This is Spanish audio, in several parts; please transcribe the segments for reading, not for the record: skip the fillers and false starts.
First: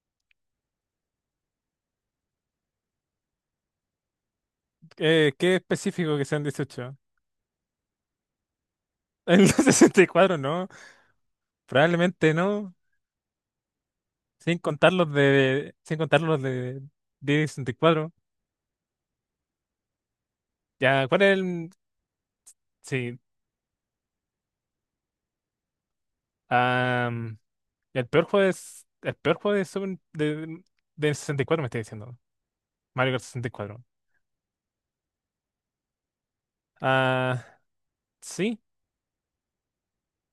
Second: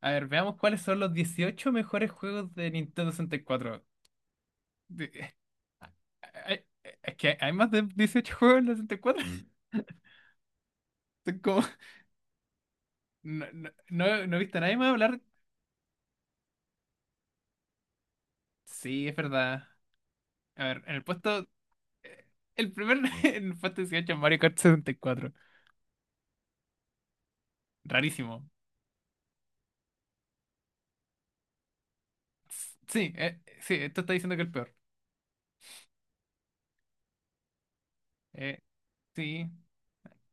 A ver, veamos cuáles son los 18 mejores juegos de Nintendo 64. De- eh, Qué específico que sean 18. Es que hay más de 18 juegos en la 64. En Mm. los 64, ¿no? Son como- Probablemente no. No, no, no, no he visto a nadie más hablar. Sin contar los de 10 y 64. Sí, es verdad. A ver, en el Ya, ¿cuál es puesto. el? Eh, El primer Sí. en el puesto 18 es Mario Kart 64. am, el peor Rarísimo. juego es. El peor juego de 64 me estoy diciendo. S- Sí, Mario Kart eh, sí, 64. esto está diciendo que es el peor. Ah, Eh, sí. sí.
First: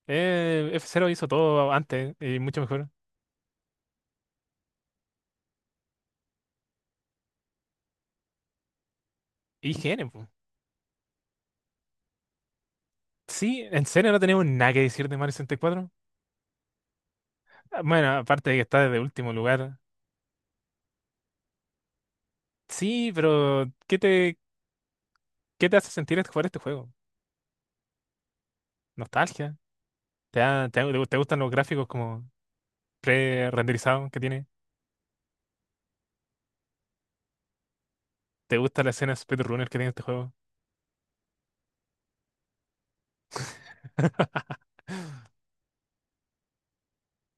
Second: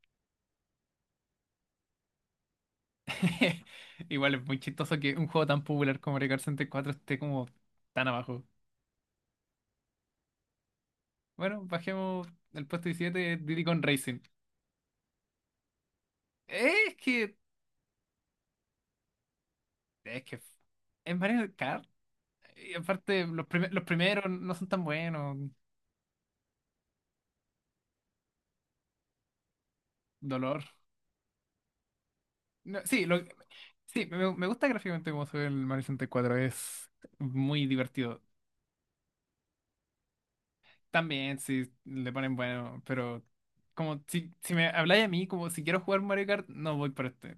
F-Zero hizo todo antes y mucho mejor. Igual es muy chistoso que un juego tan popular como Mario Kart 64 esté como tan abajo. Y IGN, po. Bueno, bajemos el puesto 17 Diddy Sí, Kong en serio Racing. no tenemos nada que decir de Mario 64. Eh, Es que, Ah, bueno, aparte de que está de último lugar. es que es Mario Kart. Y Sí, aparte, pero los ¿qué primeros te, no son tan buenos. qué te hace sentir es jugar este juego? ¿Nostalgia? ¿Te, Dolor. da- te, te te gustan los gráficos como No, sí, sí pre-renderizados que me tiene? gusta gráficamente cómo se ve el Mario 64. Es muy divertido. ¿Te gusta la escena speedrunner que tiene este juego? También, sí, le ponen bueno, pero como si me habláis a mí, como si quiero jugar Mario Kart, no voy por este.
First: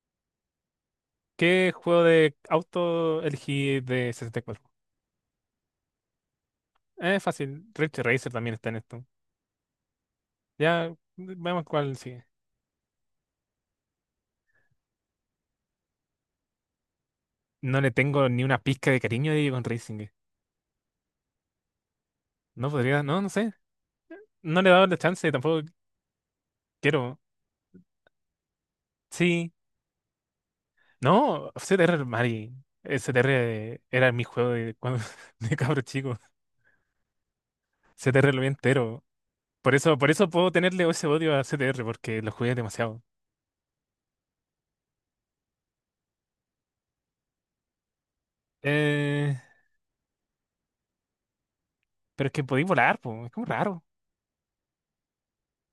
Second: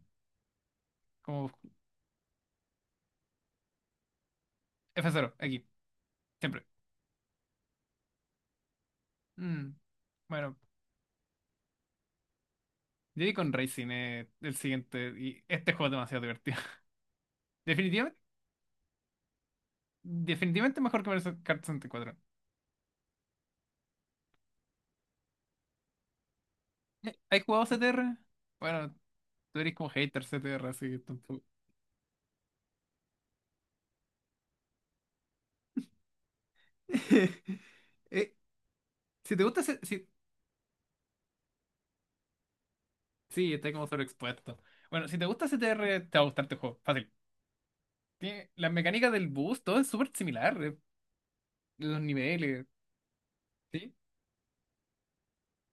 Como ¿Qué juego de auto elegí de 64? F0, aquí, siempre. Es fácil, Ridge Racer también está en esto. Mm, Bueno, Ya, vemos cuál sigue. Diddy con Racing es el siguiente. Y este juego es demasiado divertido. No le Definitivamente, tengo ni una pizca de cariño a Digital Racing. definitivamente, mejor que Mario Kart 64. No podría, no, no sé. No le he dado la chance, tampoco quiero. ¿Has jugado CTR? Bueno, Sí, tú eres como hater CTR, así que tampoco. no, CTR, Mari. CTR era mi juego de, cuando, de cabro chico. Eh, CTR lo vi entero. si te gusta. C- Si... Por eso puedo tenerle ese odio a CTR, porque lo jugué demasiado. Sí, está como sobreexpuesto. Bueno, si te gusta CTR, te va a gustar este juego. Fácil. Tiene las mecánicas del Eh, bus, todo es súper similar. Los pero es que niveles. podéis volar, po, es como raro. ¿Sí?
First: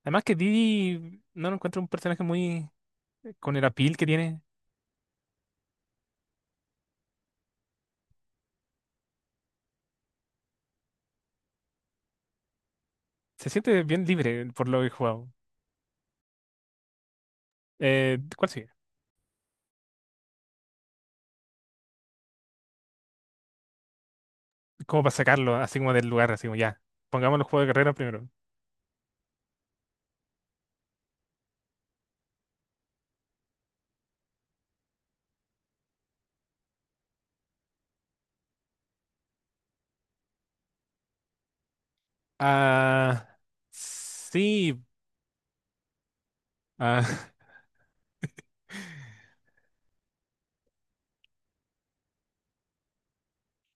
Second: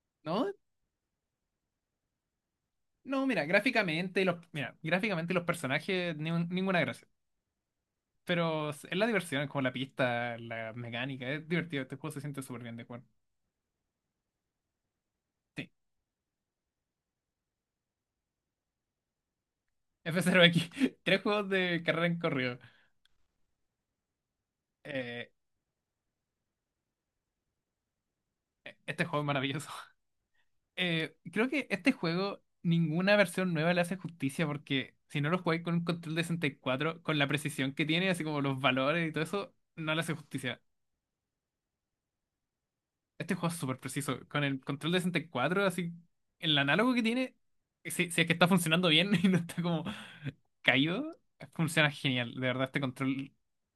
Además que ¿No? Didi no lo encuentro un personaje muy No, mira, con el apil que gráficamente los. tiene. Mira, gráficamente los personajes, ninguna gracia. Pero es la diversión, es como la pista, la mecánica, es divertido. Este juego se siente súper bien de jugar. Se siente bien libre por lo que he jugado. Sí. ¿Cuál sigue? F0 X, tres juegos de carrera en corrido. Como para Eh, sacarlo, así como del lugar, así como ya. Pongamos los juegos de carrera primero. Este juego es maravilloso. Creo que este juego, ninguna versión nueva le hace justicia porque si no lo jugáis con un control de 64, con la precisión que tiene, así como los valores y todo eso, no le hace justicia. Ah, Este juego es súper preciso. Con el sí. control de 64, así, el análogo que Ah, tiene, si es que está funcionando bien y no está como Kaido, funciona genial. De verdad, este control.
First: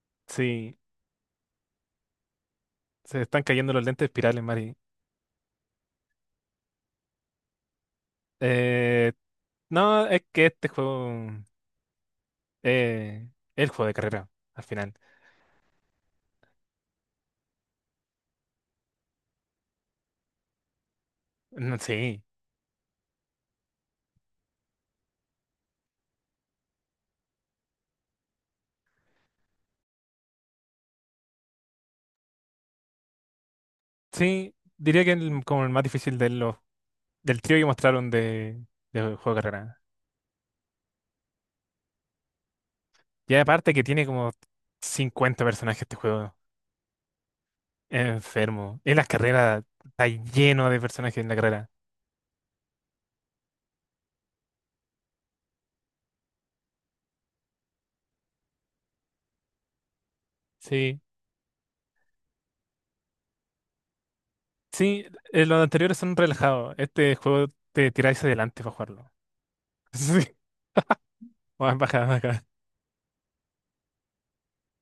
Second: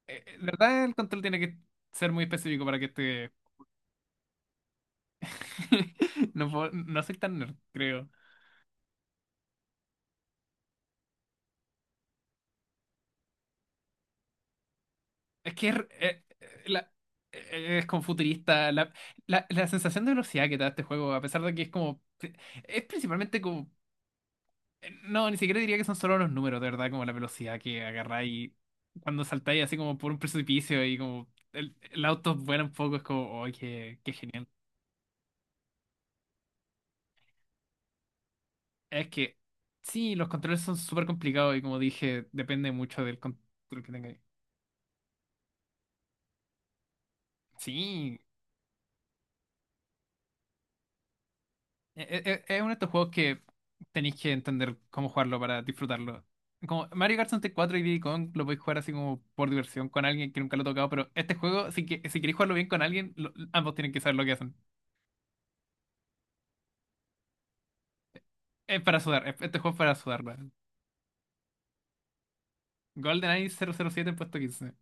eh, eh, de sí. verdad, el control tiene que ser muy específico para que Se este. están cayendo los lentes espirales, Mari. No, no soy tan nerd, creo. Eh, no, es que este juego eh, es el juego de carrera, al final. Es que es, eh, eh, la- es como futurista. La sensación de velocidad que te da este juego, a pesar de que es No, como. sí, Es principalmente como. No, ni siquiera diría que son solo los números, de verdad, como la velocidad que agarráis cuando saltáis así como por un precipicio y como el auto vuela un poco, es como, ¡ay, qué, genial! sí, diría que como el más difícil de los, del trío que mostraron de Es juego que de carrera. sí, los controles son súper complicados y como dije, depende mucho del Y control aparte que que tiene tengáis. como 50 personajes este juego. Es Sí, enfermo. En las carreras está lleno de personajes en la carrera. Es uno de estos juegos que tenéis que entender cómo jugarlo para disfrutarlo. Como Mario Kart 64 y Diddy Kong lo podéis jugar así como por diversión con alguien que nunca lo ha tocado, Sí, pero este juego, si queréis jugarlo bien con alguien, ambos tienen que saber lo que hacen. sí, los anteriores son relajados. Este juego te tiráis adelante para Es para jugarlo. sudar, este juego es para sudar, ¿verdad? Sí, baja, baja. GoldenEye 007 en puesto 15.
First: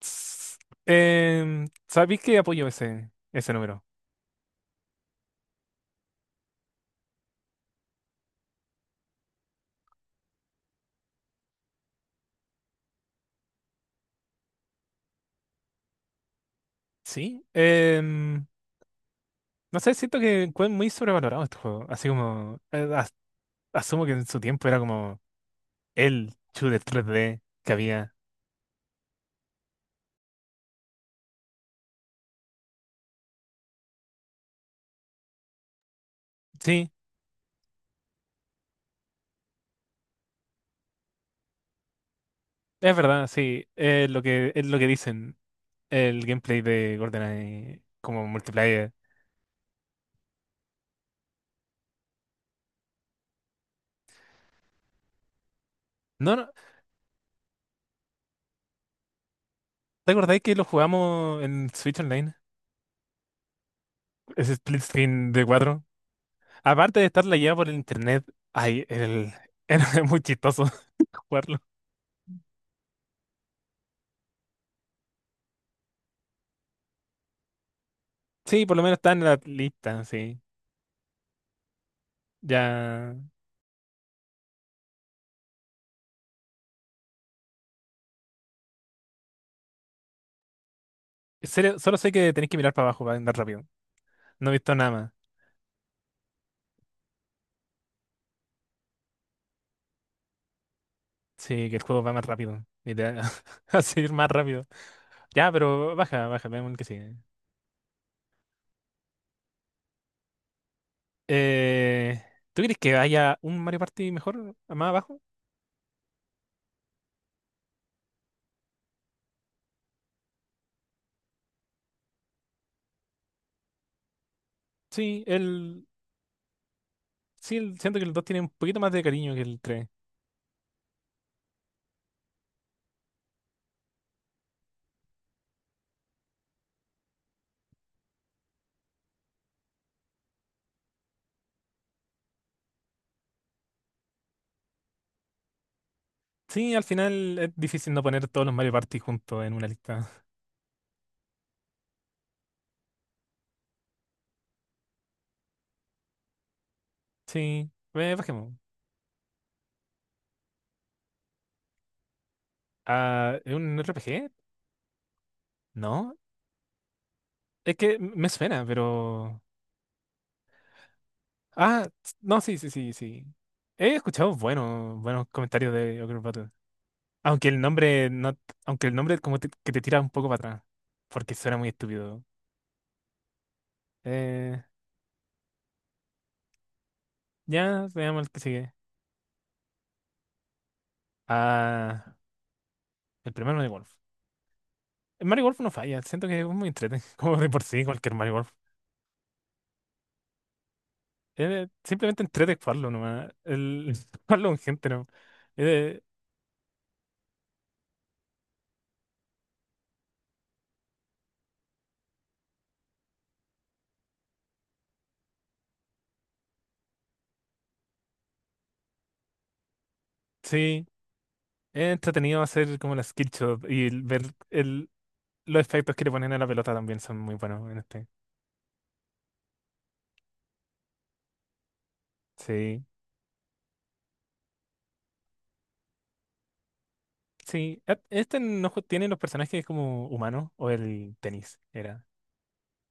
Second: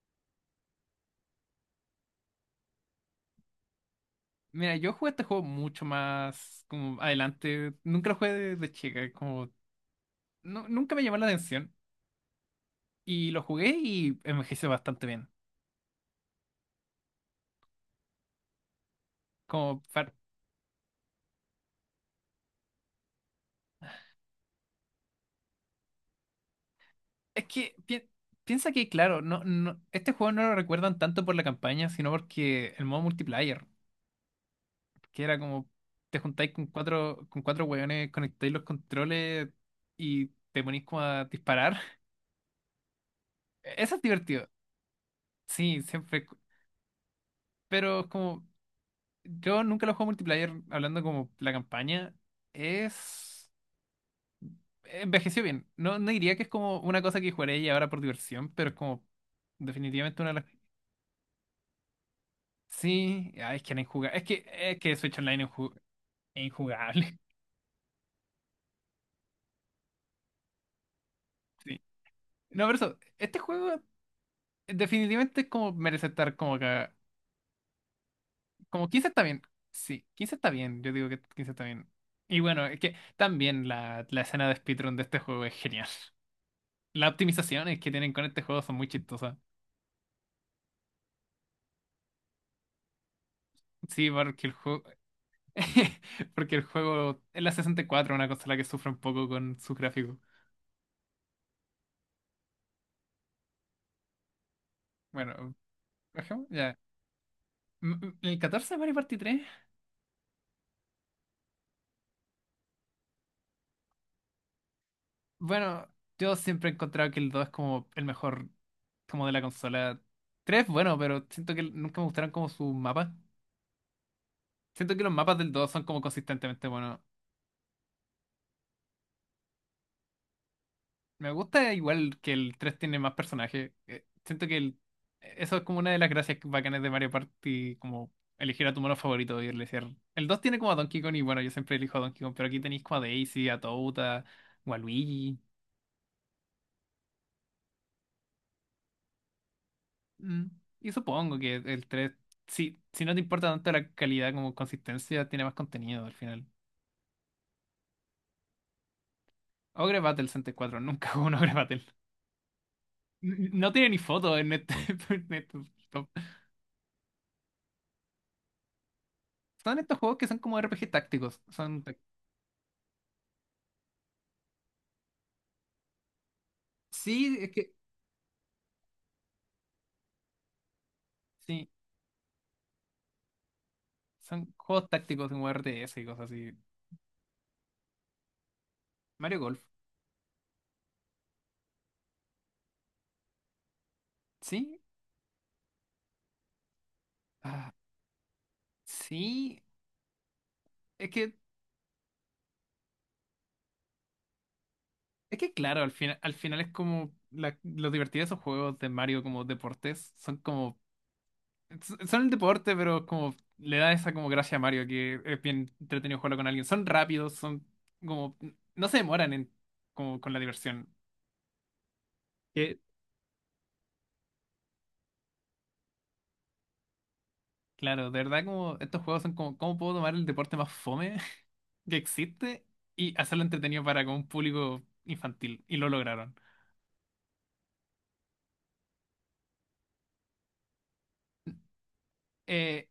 S- ¿Sabéis que apoyo ese, ese número? Mira, yo jugué este juego mucho más como adelante. Nunca lo jugué de chica, como no, nunca me llamó la atención y lo jugué y envejeció bastante bien. Sí. No Como sé, par- siento que fue muy sobrevalorado este juego. Así como, asumo que en su tiempo era como el shooter 3D Es que que había. piensa que, claro, este juego no lo recuerdan tanto por la campaña, sino porque el modo multiplayer, que era como te juntáis con Sí, cuatro, con cuatro hueones, conectáis los controles y te ponís como a disparar. es verdad, sí. Eso es divertido. Es lo que dicen Sí, siempre. el gameplay de GoldenEye Pero como como multiplayer. yo nunca lo juego multiplayer hablando como la campaña es. Envejeció bien. No, no No, diría que es no, como una cosa que jugaré y ahora por diversión, pero es como ¿te definitivamente una de acordáis las... que lo jugamos en Switch Online? Sí, ah, es que era injugable. Es que, Ese es split que Switch screen Online de es 4. es Aparte de injugable. estar lagueado por el internet, ay, era muy chistoso jugarlo. Sí. No, pero eso, este juego definitivamente es como merece estar como acá. Sí, por lo Como menos 15 está está en la bien. lista, Sí, 15 sí. está bien. Yo digo que 15 está bien. Y bueno, es que Ya. también la escena de speedrun de este juego es genial. Las optimizaciones que tienen con este juego son muy chistosas. En serio, solo sé que tenéis que mirar para abajo para andar rápido. Sí, No he visto nada más. Porque el juego es la 64, una consola que sufre un poco con sus gráficos. Sí, que el juego va más rápido. Literal. Va a seguir más rápido. Ya, Bueno, pero baja, bajemos, baja, veamos el ya. que sigue. El 14 de Mario Party 3. Eh, ¿Tú crees que haya un Mario Party mejor, más abajo? Bueno, yo siempre he encontrado que el 2 es como el mejor como de la consola. Tres, bueno, pero siento que nunca me gustaron como sus mapas. Siento que los Sí, mapas del 2 son el. como consistentemente buenos. Sí, siento que el 2 tiene un poquito más de cariño que el tres. Me gusta igual que el 3 tiene más personajes. Siento que eso es como una de las gracias bacanas de Mario Party, como elegir a tu mono favorito y elegir. El 2 tiene como a Donkey Kong y bueno, yo siempre elijo a Donkey Kong, pero aquí tenéis como a Daisy, a Toad, a o a Luigi. Sí, al final es difícil no poner todos los Mario Party juntos en una lista. Mm, Y supongo que el tres, si no te importa tanto la calidad como consistencia, tiene más contenido al final. Sí, bajemos. Ogre Battle 64, nunca jugué un Ogre Battle. Ah, ¿es No un tiene ni RPG? foto en este, en este top. No. Es que me suena, pero. Son estos juegos que son como RPG tácticos. Son Ah, no, sí, sí, sí, sí. He escuchado buenos, buenos comentarios de Ogre Battle. Sí, Aunque es el que. nombre no, aunque el nombre como que te tira un poco para atrás. Porque suena muy Sí, estúpido. son Eh, juegos tácticos en RTS y cosas así. ya, veamos el que sigue. Mario Golf. Ah, el primer Mario Golf. Sí. El Mario Golf no falla, siento que es muy entretenido, como de por Ah, sí, cualquier Mario Golf. sí. Es que. Simplemente entrete jugarlo nomás. El jugarlo con gente, ¿no? Es que claro, al Eh, final, al final es como lo divertido de esos juegos de Mario como deportes. Son como. Son el deporte, pero como le da esa como gracia a Mario que es bien entretenido jugarlo con alguien. Son rápidos, son como. No se demoran en como con la sí, diversión. es entretenido hacer Que, como la skill shot y el ver el Los efectos que le ponen a la pelota también son muy buenos en claro, este. de verdad como estos juegos son como, ¿cómo puedo tomar el deporte más fome que existe Sí, y hacerlo entretenido para con un público infantil? Y lo lograron. sí. Ah, este no ju- tiene los personajes como humanos o el tenis, era. Eh,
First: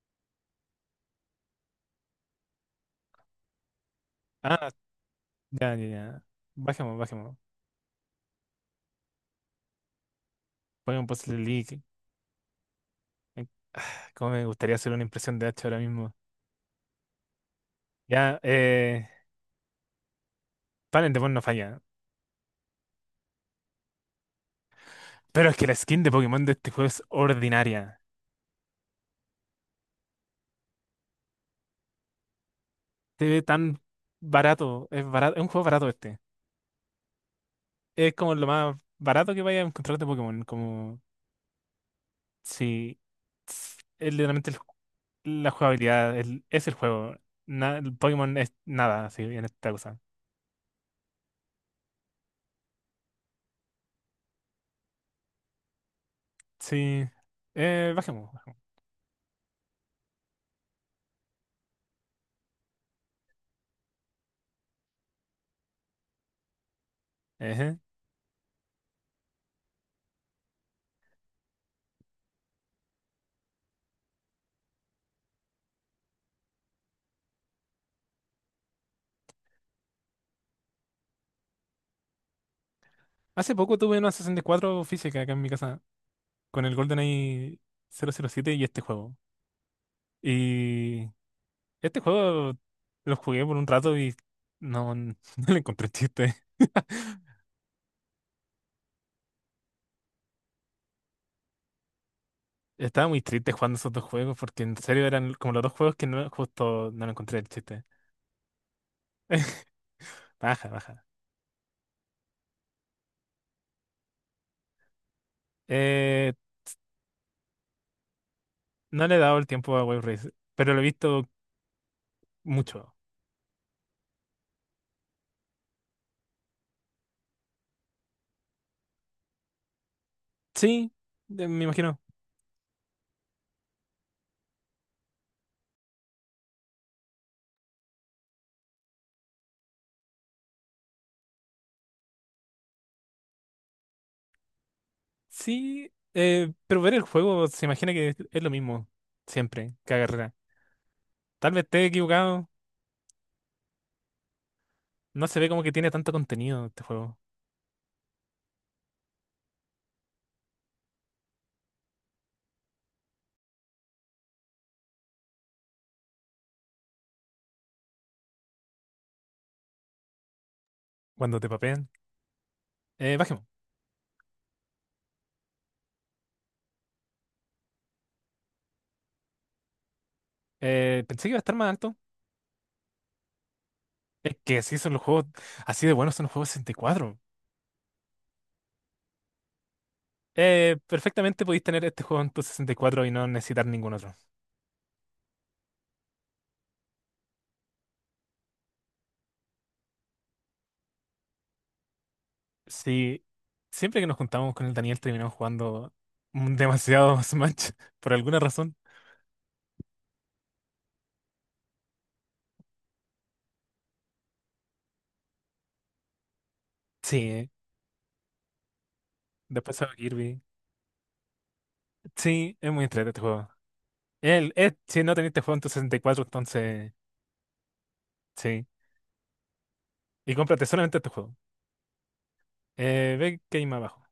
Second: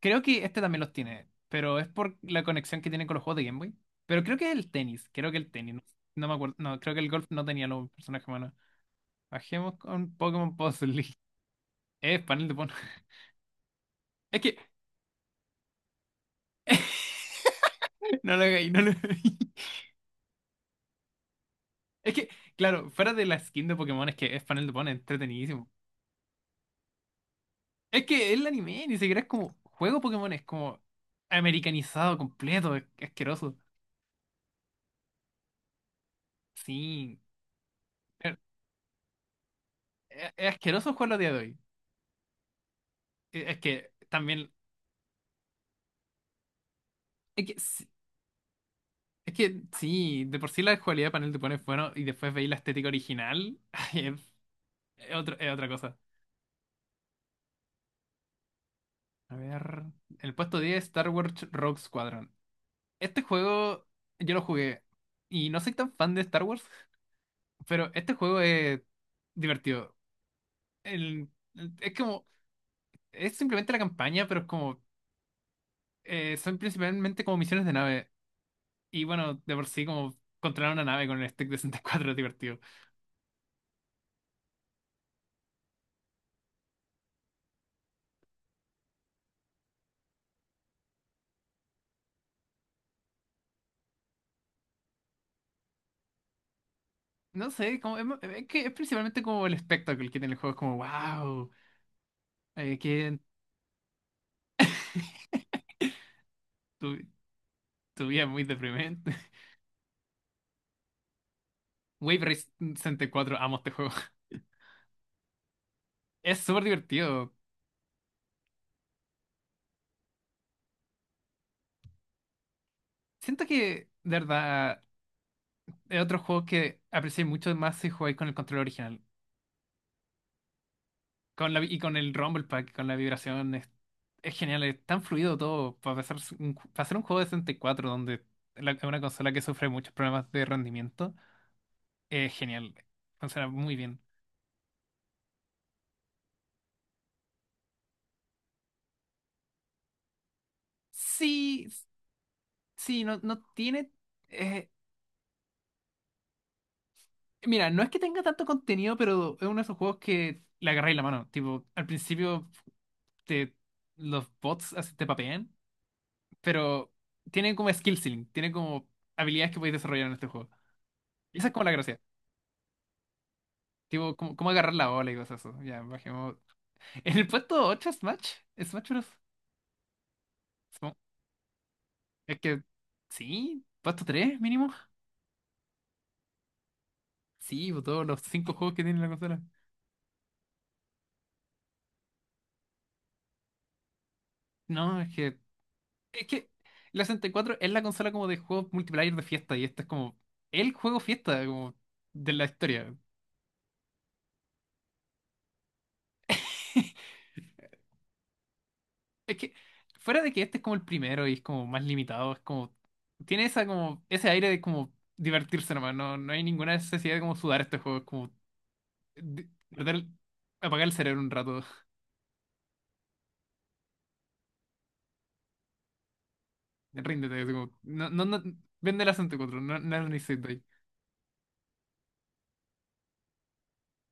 creo que este también los tiene, pero es por la conexión que tienen con los juegos de Game Boy. Pero creo que es el Ah, tenis, creo que el tenis. ya, No, ya, ya. no me acuerdo, no, creo Bajemos, que el golf bajemos. no tenía los personajes humanos. Bajemos con Pokémon Puzzle. Pongan Puzzle League. Es panel de Pokémon. Eh, ah, Cómo Es me que, gustaría hacer una impresión de H ahora mismo. no Yalo hagáis, no lo hagáis. Talent Demon no falla. Es que, claro, fuera de la skin de Pokémon, es que es panel de Pokémon, es Pero es que entretenidísimo. la skin de Pokémon de este juego es ordinaria. Es que el anime ni siquiera es como juego Pokémon, es como americanizado completo, es Se ve asqueroso. tan barato. Es barato. Es un juego barato este. Sí, Es como pero lo más barato que vaya a encontrar de es, Pokémon. es asqueroso Como. jugarlo a día de hoy. Sí. Es que Es literalmente también, el la jugabilidad es el juego. es que, Na- sí- el Pokémon es nada, así, es en que esta cosa. sí, de por sí la cualidad de panel te pone bueno y después veis la estética original, ay, es, es otra cosa. Sí. Bajemos. A ver, el puesto 10. Star Wars Rogue Squadron. Este juego yo lo jugué y no soy tan fan de Star Wars, Ejé. pero este juego es divertido. El- es como, es simplemente la campaña, pero es como, son principalmente como misiones de nave. Y bueno, de por sí, como controlar una nave con el stick de 64 es divertido. Hace poco tuve una 64 física acá en mi casa con el GoldenEye 007 y este juego. Y este juego lo jugué por un rato y no, no le encontré chiste. No sé, como, es que es principalmente como el espectáculo que tiene el juego. Es como, wow, Estaba que muy triste jugando esos dos juegos porque en serio eran como los dos juegos que no, justo tu, no le encontré el chiste. tu vida es muy deprimente. Baja, baja. Wave Race 64, amo este juego. Eh, Es súper divertido. no le he dado el tiempo a Wave Race, pero lo he visto mucho. Siento que, de verdad, es otro juego que aprecié mucho más si jugáis con el control original. Sí, Con la, me vi- y con imagino. el Rumble Pack, con la vibración, es genial, es tan fluido todo. Para hacer un juego de 64 donde es una consola que sufre muchos problemas de rendimiento, es genial, funciona muy bien. Sí, pero ver el juego se imagina que es lo mismo, siempre, cada carrera. Tal vez Sí, esté equivocado, sí, no, no tiene. eh, no se ve como que tiene tanto contenido este juego mira, no es que tenga tanto contenido, pero es uno de esos juegos que le agarráis la mano. Tipo, al principio te, los bots así te papean, pero tiene como skill ceiling, tiene como habilidades que podéis desarrollar en este juego. Y cuando esa te es como la papean. gracia. Bajemos. Tipo, ¿cómo agarrar la bola y cosas así? Ya, bajemos. En el puesto 8 Smash, Bros. Supongo- Pensé que iba a estar más alto. Es que, sí, puesto Es 3 que mínimo. así son los juegos, así de buenos son los juegos 64. Sí, pues, todos los 5 juegos que tiene la consola. Perfectamente podéis tener este juego en tu 64 y cuatro y no necesitar ningún otro. No, es que la 64 es la consola como de juegos multiplayer de fiesta y este es como el juego fiesta como de la historia. Sí, siempre que nos juntamos con el Daniel terminamos jugando demasiado Smash por alguna razón. Es que, fuera de que este es como el primero y es como más limitado, es como, tiene esa como, ese aire de como divertirse nomás, no hay ninguna necesidad de como Sí, sudar este juego, es como de- después a tratar Kirby. apagar el cerebro un rato. Sí, es muy entretenido este juego. Si no teniste juego en tu 64, entonces Ríndete, así como, no, no, no, sí. vende la 64, no, no lo Y necesito ahí. cómprate solamente este juego. Ve que hay más abajo.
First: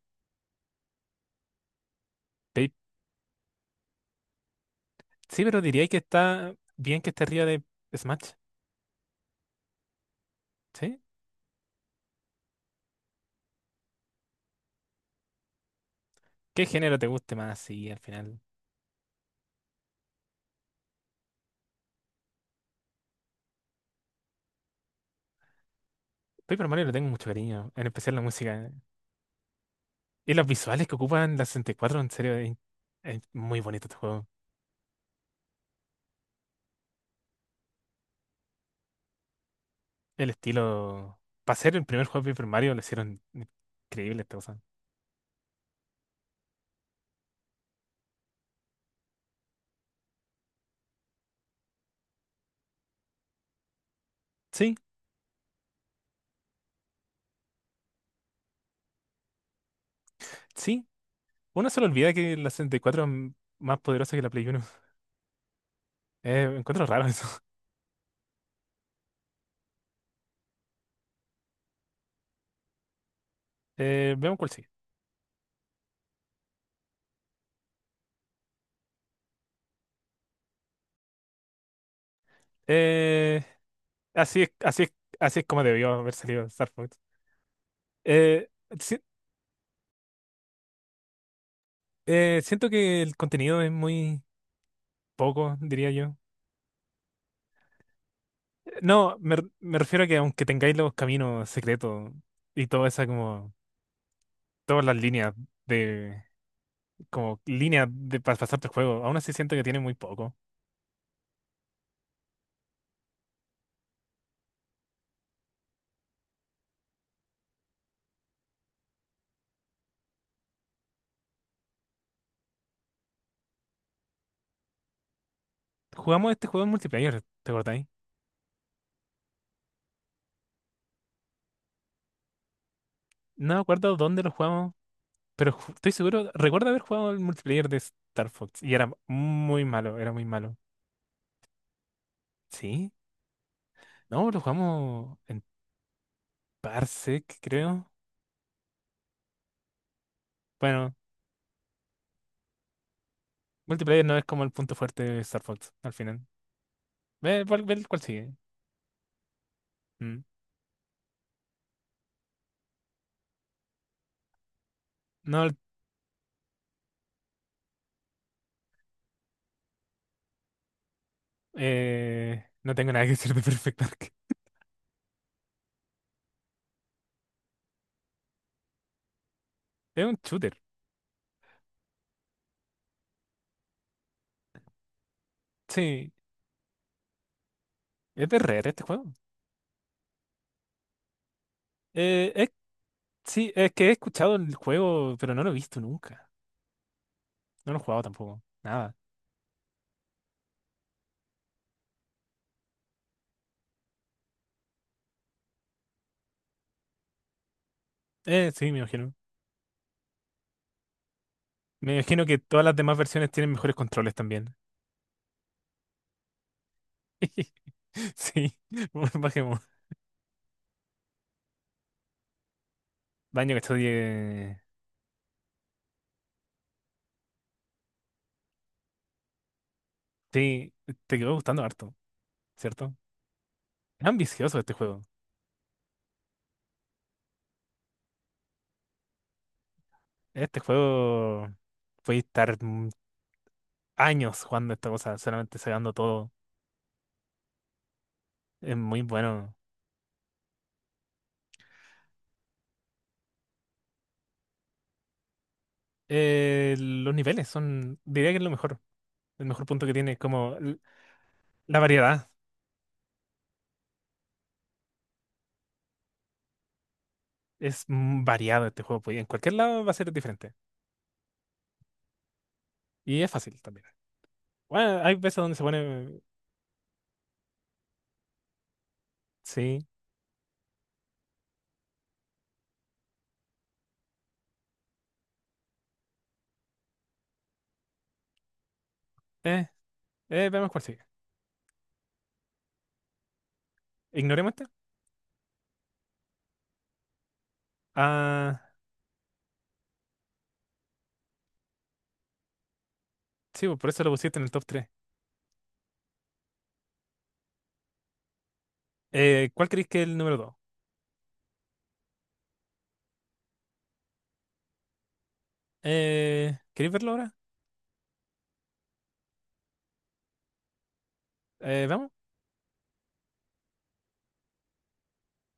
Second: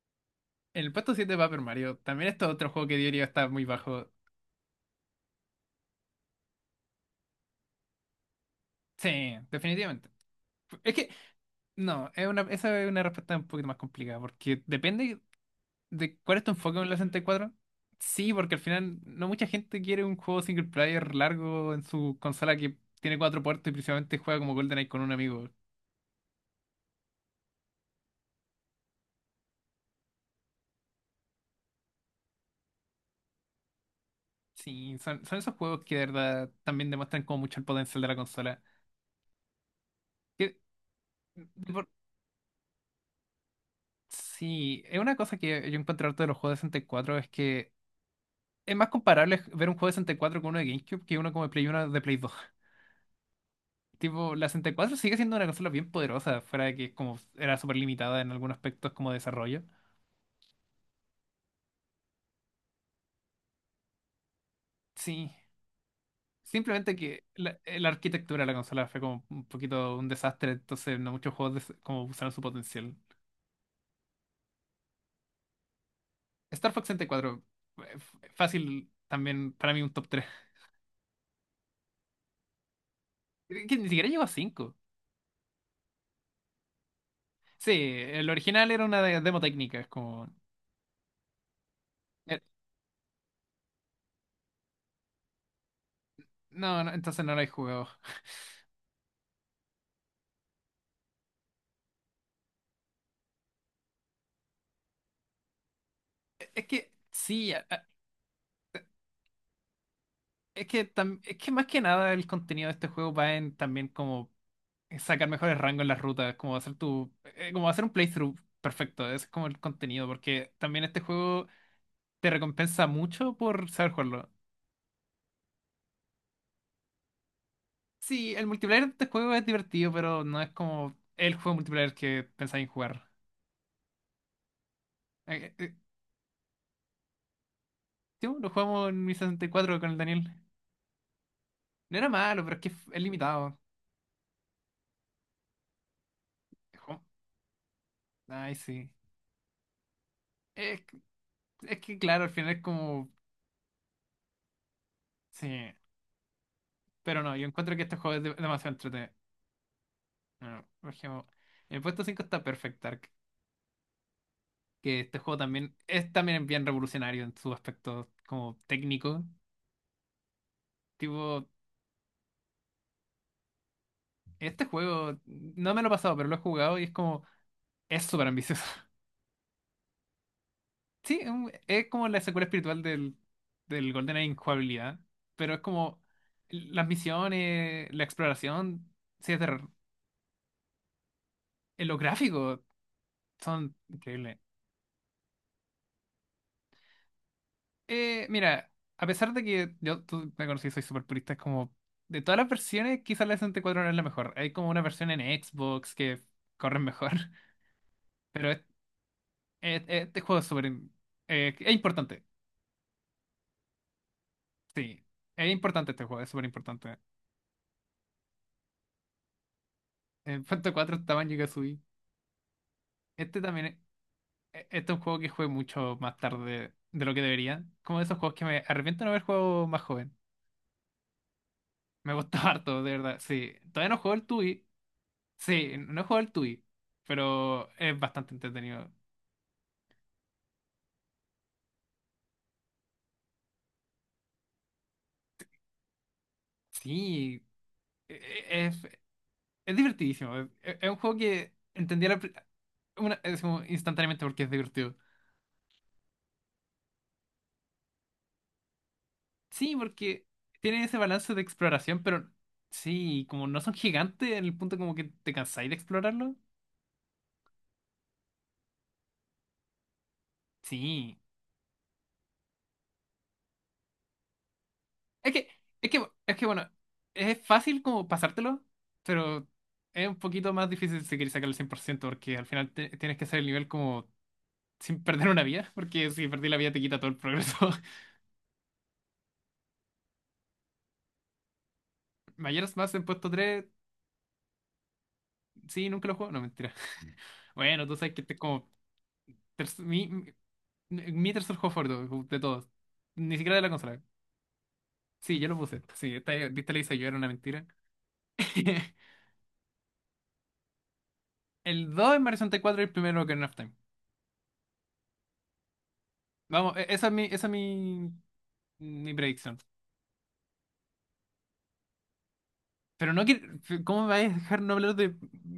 En el puesto siete va Paper Mario, también esto es otro Pe- juego que diría está muy bajo. Sí, pero diría que está bien que esté arriba de Smash. Sí, definitivamente. Es ¿Sí? que, no, esa es una respuesta un poquito más complicada, porque depende de cuál es tu ¿Qué enfoque en la género te guste 64. más? Sí, al Sí, final. porque al final no mucha gente quiere un juego single player largo en su consola que tiene cuatro puertos y principalmente juega como GoldenEye con un amigo. Paper Mario le tengo mucho cariño, en especial la música. Y los visuales que ocupan la 64, en serio, es muy bonito este juego. Sí, son esos juegos que de verdad también demuestran como mucho el potencial de la consola. El Que, estilo. Para de ser el por primer juego de Paper Mario, lo hicieron increíble esta cosa. sí, es una cosa que yo encuentro harto de los juegos de 64 es que es más comparable ver un juego de 64 con uno de GameCube que uno como de Play 1 de Play 2. Tipo, la Sí, 64 sigue siendo una consola bien poderosa, fuera de que como era súper limitada en algunos aspectos como desarrollo. sí. Uno se le olvida que la 64 es más poderosa que la Play uno. Sí, Encuentro simplemente raro que eso. la arquitectura de la consola fue como un poquito un desastre, entonces no muchos juegos como usaron su potencial. Veamos cuál sigue. Star Fox 64, fácil también para mí un top tres. Eh, Que ni siquiera llegó a Así es, 5. así es, así es como debió haber salido Star Fox. Sí, el Eh, original era si- una demo técnica, es como eh, Siento que el contenido es muy poco, diría yo. no, no, entonces no lo he jugado. No, me refiero a que aunque tengáis los caminos secretos y toda esa como, todas las líneas de, Es que, como sí, líneas de para pasarte el juego, aún así siento que tiene muy poco. Es que más que nada el contenido de este juego va en también como sacar mejores rangos en las rutas, como hacer un playthrough perfecto, ese es como el contenido, porque también este juego te recompensa mucho por saber jugarlo. Jugamos este juego en multiplayer, ¿te acordáis? Sí, el multiplayer de este juego es divertido, pero no es como el juego multiplayer que pensaba en jugar. No me acuerdo dónde lo jugamos. Pero Eh, eh, estoy seguro, recuerdo haber jugado el multiplayer de Star yo lo Fox y jugamos era en mi sesenta y muy cuatro con el malo, era muy Daniel. malo. No era malo, pero es que ¿Sí? es limitado. No, lo jugamos en Es como- Parsec, creo. Ay, sí. Es, Bueno, que- es que claro, al final es como. multiplayer no es como el punto fuerte de Star Fox Sí. al final. Pero no, yo encuentro que Ve este cuál juego es sigue. Demasiado entretenido. Mm. No, por ejemplo, en el puesto 5 está Perfect Dark, que este juego No, también es también bien revolucionario en su aspecto como técnico. Tipo, no tengo nada que decir de Perfect Dark. este juego no me lo he pasado, pero lo he jugado y es como. Es súper ambicioso. Es un shooter. Sí, es es como la secuela espiritual del GoldenEye Injugabilidad, pero es como Sí, las misiones, la es de Rare este exploración, juego. sí, es de terror. Los Eh, es- gráficos sí, es son que he escuchado increíbles. el juego, pero no lo he visto nunca. No lo he jugado tampoco. Mira, Nada. a pesar de que yo, tú me conocí, soy súper purista, es como de todas las versiones, quizás la 64 no es la mejor. Hay como una versión en Xbox que corre mejor. Pero Sí, me imagino. Este juego es súper es Me importante, imagino que todas las demás versiones tienen mejores controles también. sí. Es importante este juego, es súper importante. Sí, bajemos. En Phantom 4 estaba en Banjo-Kazooie. Este Daño que también, estoy. Este es un juego que jugué mucho más tarde de lo que debería. Como de esos juegos que me arrepiento de no haber jugado más joven. Sí, te quedó gustando harto, Me gustó harto, de ¿cierto? verdad. Sí, todavía no Es juego el ambicioso Tui. este juego. Sí, no he jugado el Tui, pero es bastante entretenido. Este juego puede estar años jugando esta cosa, solamente sacando todo. Sí, e- e- es, Es muy bueno. es divertidísimo. Es un juego que entendí a una, es como instantáneamente porque es divertido. Los niveles son, diría que es lo mejor. El mejor Sí, punto que tiene, porque como tiene ese balance de la exploración, pero variedad. sí, como no son gigantes en el punto como que te cansáis de explorarlo. Es variado este juego, pues, y en cualquier lado va a ser diferente. Sí. Y es fácil también. Bueno, hay Es veces que, donde se es que, pone. es que bueno, es fácil como pasártelo, pero Sí. es un poquito más difícil si quieres sacar el 100% porque al final tienes que hacer el nivel como sin perder una vida, porque si perdí la vida te quita todo el progreso. eh, Veamos cuál sigue. Mayoras más en puesto tres. ¿Ignoremos esta? Sí, nunca lo juego, no, mentira. Bueno, tú sabes que este es como Ah, terc- mi, mi tercer juego favorito de todos, ni siquiera de sí, la pues por consola. eso lo pusiste en el top tres. Sí, yo lo puse, sí, esta le hice yo, era una mentira. ¿Cuál creéis que es el número dos? El 2 es Mario 64 y cuatro y el primero que of Time. Vamos, ¿Queréis esa es verlo mi, ahora? esa es mi, mi predicción. ¿Vamos? Pero no que. ¿Cómo me vais a dejar no hablar de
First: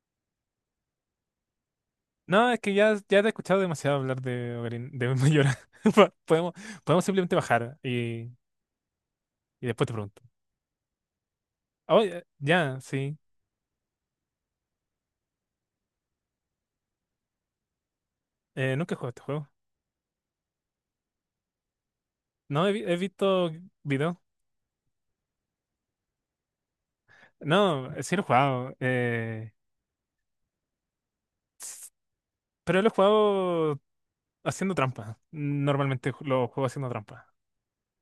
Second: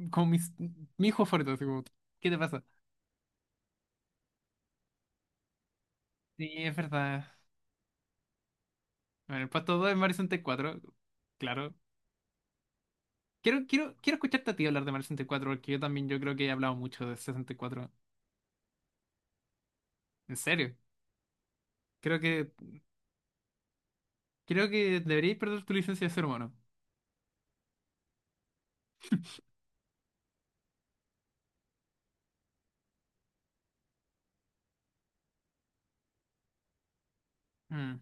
con mi hijo fuerte? Así como, ¿qué te No, es pasa? que ya, ya te he escuchado demasiado hablar de Ocarina, de Mayora. Po- Sí, Podemos, es Podemos verdad. simplemente bajar y, Bueno, el y puesto después 2 te es Mario pregunto. 64. Claro. Oh, ya, ya, sí. Quiero escucharte a ti hablar de Mario 64 porque yo también yo creo que he hablado mucho de 64. Nunca he jugado este juego. En serio. Creo que, No, he visto videos. creo que deberíais perder tu licencia de ser humano. No, sí lo he jugado. S- pero lo he jugado haciendo trampa. Normalmente lo juego haciendo trampa. Mm.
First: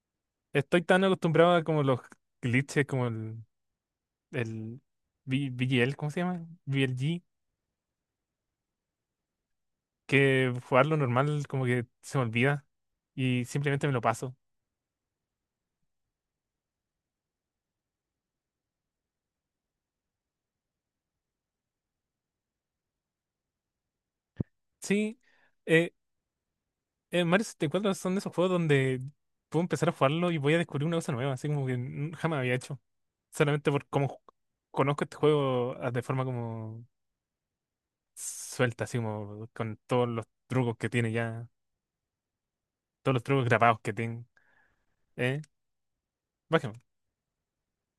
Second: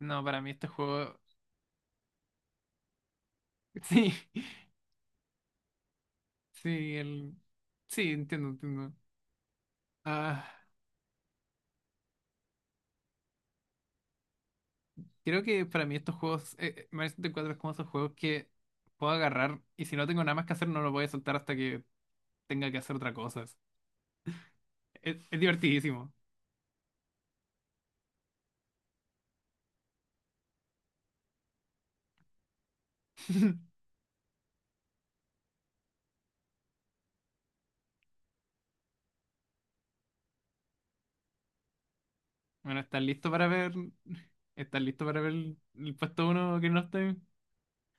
No, para mí este Estoy tan juego. acostumbrado a como los glitches, como Sí, el BGL, ¿cómo se llama? sí, BLG, el. Sí, entiendo, entiendo. Ah. que jugarlo normal como que se me olvida y simplemente me lo paso. Creo que para mí estos juegos, Mario 64 es como esos juegos que puedo agarrar y si no tengo nada más que hacer no lo voy a soltar hasta que tenga que hacer otra cosa. Es, Sí, es eh, divertidísimo. Mario 64 son de esos juegos donde puedo empezar a jugarlo y voy a descubrir una cosa nueva, así como que nunca jamás había hecho. Solamente por cómo conozco este juego de forma como suelta, así como con todos los trucos que tiene ya, Bueno, ¿estás todos los listo trucos para ver? grabados que tiene. ¿Estás listo para ver ¿Eh? el puesto uno que no Bájame, está?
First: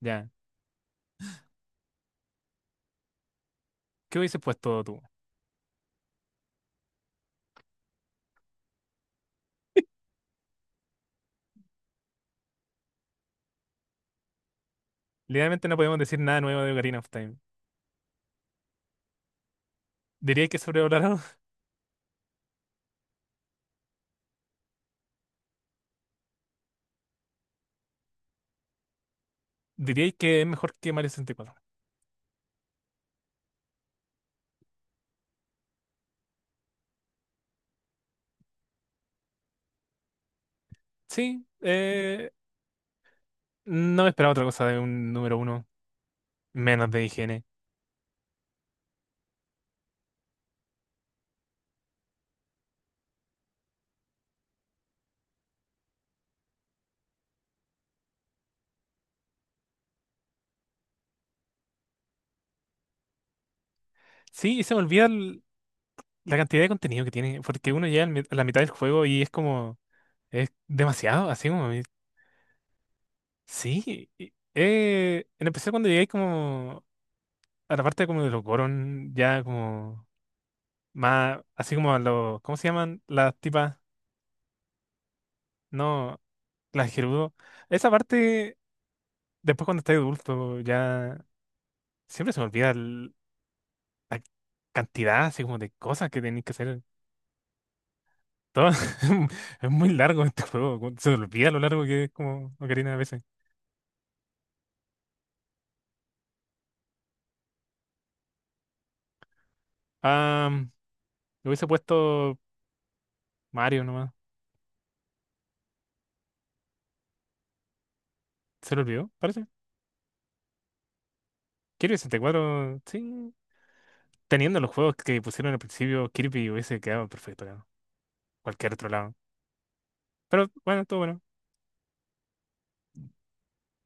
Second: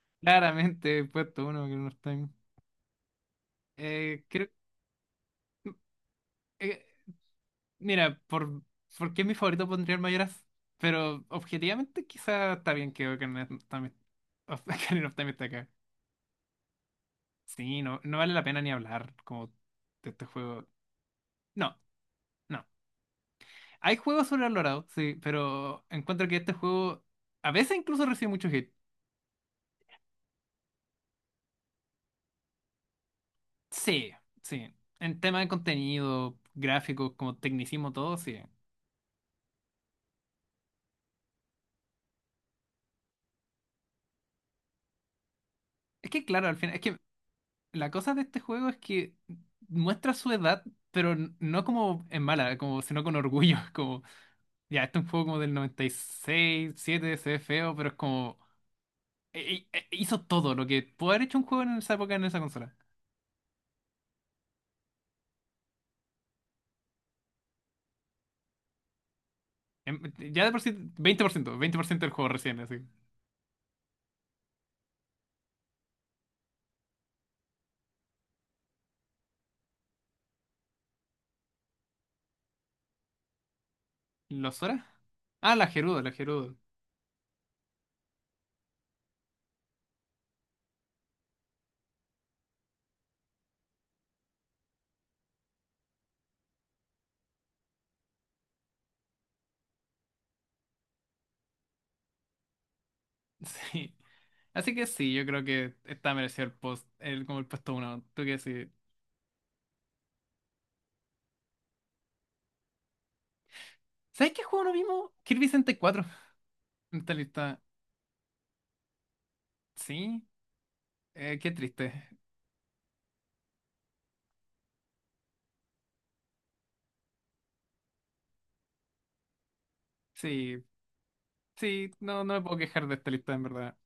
ya. Claramente, el puesto uno que no está. ¿Qué hubiese Creo, puesto tú? eh, mira, ¿por qué mi favorito pondría el Mayoras? Pero objetivamente quizá está bien que Ocarina of Time, of- Ocarina of Time esté Literalmente acá. no podemos decir nada nuevo de Ocarina of Time. Sí, no, no vale la pena ni hablar como de este ¿Diríais que es juego. sobrevalorado? No, no. Hay juegos sobrevalorados, sí, pero encuentro que este juego a veces incluso recibe mucho hate. ¿Diríais que es mejor que Mario 64? Sí, sí. En tema de contenido, gráficos, como tecnicismo, todo, sí. Sí, no esperaba otra cosa de un número uno, Es que claro, al final, es menos que de higiene. la cosa de este juego es que muestra su edad, pero no como en mala, como, sino con orgullo. Como, ya, este es un juego como del 96, 7, se ve feo, pero es como. Hizo todo lo que pudo haber hecho un juego en esa época en esa consola. Sí, y se me olvida la cantidad de contenido que tiene, porque uno llega a la mitad del juego y es como, Em, Ya es de por sí, demasiado, así 20%, como, 20% del juego recién, así. sí. En especial cuando llegáis como a la parte como de los Goron, ya como más, así como a los, ¿cómo se llaman? Las tipas, ¿Los horas? Ah, la Gerudo, la no, Gerudo. las Gerudo. Esa parte después cuando estás adulto, ya siempre se me olvida la cantidad así como de cosas que tenéis que hacer. Todo, es muy largo este juego, se me olvida lo largo que es como Ocarina a veces. Sí. Así que sí, yo creo que está merecido como el puesto uno. ¿Tú qué decís? Ah, le hubiese puesto Mario nomás, ¿Sabes qué juego no vimos? Kirby 64 en esta lista. se lo olvidó, parece. Sí. Qué Kirby triste. 64 sí. Teniendo los juegos que pusieron al principio, Kirby hubiese quedado perfecto, creo. Cualquier otro lado. Pero Sí, bueno, todo bueno. Sí, no, no me puedo quejar de esta lista, en verdad.